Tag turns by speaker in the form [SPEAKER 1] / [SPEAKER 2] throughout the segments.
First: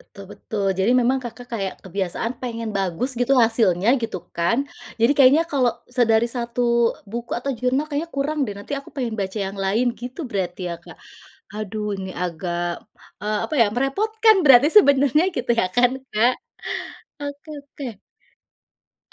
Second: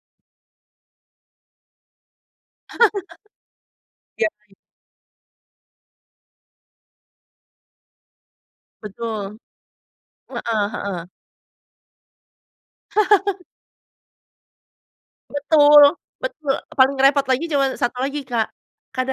[SPEAKER 1] Betul betul. Jadi memang, Kakak, kayak, kebiasaan pengen bagus gitu, hasilnya, gitu
[SPEAKER 2] Iya baik.
[SPEAKER 1] kan. Jadi kayaknya, kalau se dari 1 buku atau jurnal kayaknya kurang deh, nanti aku pengen baca
[SPEAKER 2] Betul.
[SPEAKER 1] yang lain, gitu berarti
[SPEAKER 2] Heeh
[SPEAKER 1] ya, Kak.
[SPEAKER 2] heeh.
[SPEAKER 1] Aduh! Ini agak, eee, apa ya merepotkan berarti sebenarnya, gitu ya
[SPEAKER 2] Betul,
[SPEAKER 1] kan, Kak.
[SPEAKER 2] betul, paling repot lagi
[SPEAKER 1] Oke
[SPEAKER 2] cuma satu
[SPEAKER 1] oke.
[SPEAKER 2] lagi, Kak,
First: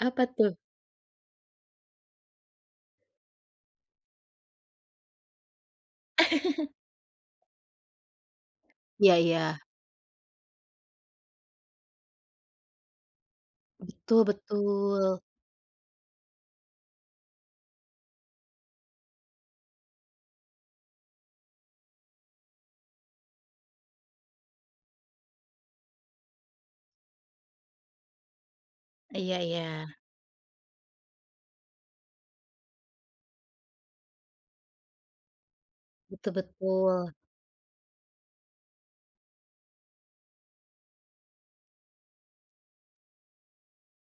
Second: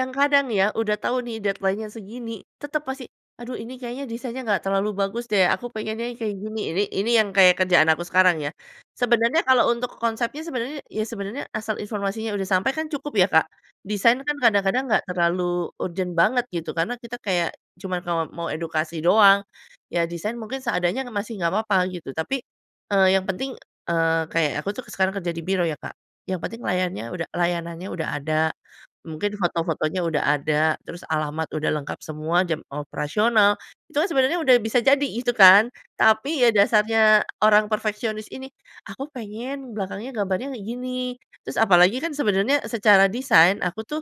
[SPEAKER 1] Apa tuh?
[SPEAKER 2] ya, udah tau nih, deadline-nya segini. Tetep pasti, aduh ini kayaknya desainnya nggak terlalu bagus deh, aku pengennya yang kayak gini. Ini ini yang kayak kerjaan aku sekarang ya.
[SPEAKER 1] Iya
[SPEAKER 2] Sebenarnya
[SPEAKER 1] iya.
[SPEAKER 2] kalau untuk konsepnya, sebenarnya ya sebenarnya asal informasinya udah sampai, kan cukup ya, Kak? Desain
[SPEAKER 1] Betul
[SPEAKER 2] kan kadang-kadang nggak
[SPEAKER 1] betul.
[SPEAKER 2] terlalu urgent banget gitu. Karena kita kayak, cuman ka mau edukasi doang. Ya desain mungkin seadanya, kan masih gak papa, gitu. Tapi, eee, yang penting, eee, kayak aku tuh, sekarang kerja di biro ya, Kak, yang penting layannya uda layanannya udah ada, mungkin
[SPEAKER 1] Iya iya.
[SPEAKER 2] foto-fotonya udah ada, terus alamat udah lengkap, semua jam operasional. Itu kan sebenarnya udah bisa jadi itu kan.
[SPEAKER 1] Betul
[SPEAKER 2] Tapi, ya
[SPEAKER 1] betul.
[SPEAKER 2] dasarnya orang perfeksionis ini. Aku pengen belakangnya gambarnya kayak gini, terus apalagi kan sebenarnya secara desain, aku tuh,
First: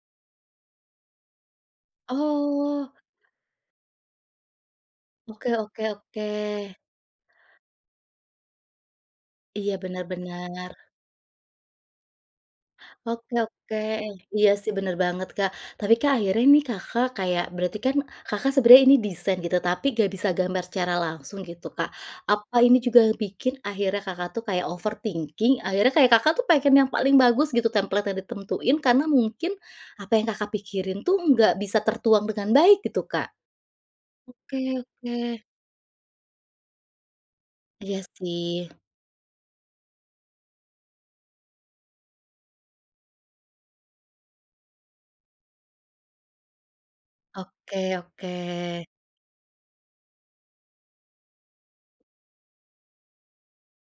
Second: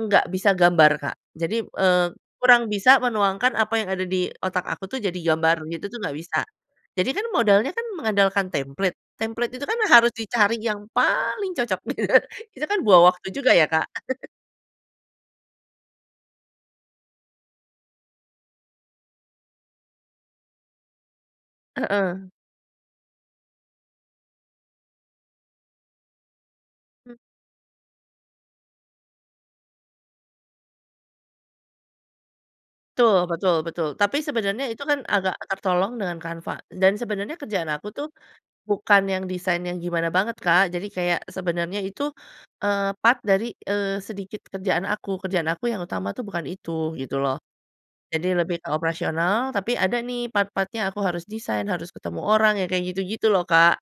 [SPEAKER 2] nggak bisa gambar, Kak. Jadi, eee, kurang
[SPEAKER 1] Oh.
[SPEAKER 2] bisa menuangkan apa yang ada di otak aku tuh, jadi
[SPEAKER 1] Oke
[SPEAKER 2] gambar,
[SPEAKER 1] oke
[SPEAKER 2] gitu tuh nggak
[SPEAKER 1] oke.
[SPEAKER 2] bisa. Jadi kan, modalnya kan, mengandalkan template. Template itu
[SPEAKER 1] Iya,
[SPEAKER 2] kan
[SPEAKER 1] benar
[SPEAKER 2] harus dicari
[SPEAKER 1] benar.
[SPEAKER 2] yang paling cocok. Itu kan buang waktu
[SPEAKER 1] Oke
[SPEAKER 2] juga ya,
[SPEAKER 1] oke.
[SPEAKER 2] Kak?
[SPEAKER 1] Iya sih, bener banget, Kak. Tapi Kak, akhirnya nih, Kakak, kayak, berarti kan, Kakak, sebenarnya ini desain, gitu. Tapi nggak bisa gambar secara langsung, gitu, Kak.
[SPEAKER 2] Heeh.
[SPEAKER 1] Apa ini juga bikin, akhirnya, Kakak, tuh kayak overthinking. Akhirnya, Kakak, tuh, pengen yang paling
[SPEAKER 2] Hmm.
[SPEAKER 1] bagus gitu template yang ditentuin karena mungkin, apa yang, Kakak, pikirin tuh, nggak bisa tertuang dengan baik, gitu, Kak?
[SPEAKER 2] Betul betul betul. Tapi
[SPEAKER 1] Oke
[SPEAKER 2] sebenarnya itu kan, agak
[SPEAKER 1] oke.
[SPEAKER 2] tertolong dengan Canva, dan sebenarnya kerjaan aku
[SPEAKER 1] Iya
[SPEAKER 2] tuh,
[SPEAKER 1] sih.
[SPEAKER 2] bukan yang desainnya gimana banget, Kak. Jadi kayak, sebenarnya itu, eee, part dari, eee, sedikit kerjaan aku. Kerjaan aku yang utama tuh bukan itu, gitu loh.
[SPEAKER 1] Oke
[SPEAKER 2] Jadi
[SPEAKER 1] oke.
[SPEAKER 2] lebih ke operasional, tapi ada nih, part-part-nya aku harus desain, harus ketemu orang, ya kayak gitu-gitu loh, Kak.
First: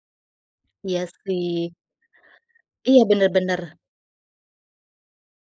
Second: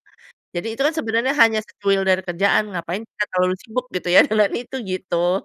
[SPEAKER 2] Jadi itu kan
[SPEAKER 1] Iya
[SPEAKER 2] sebenarnya hanya
[SPEAKER 1] sih.
[SPEAKER 2] secuil dari kerjaan,
[SPEAKER 1] Iya,
[SPEAKER 2] ngapain kita
[SPEAKER 1] benar
[SPEAKER 2] terlalu
[SPEAKER 1] benar.
[SPEAKER 2] sibuk, gitu ya, dengan itu, gitu.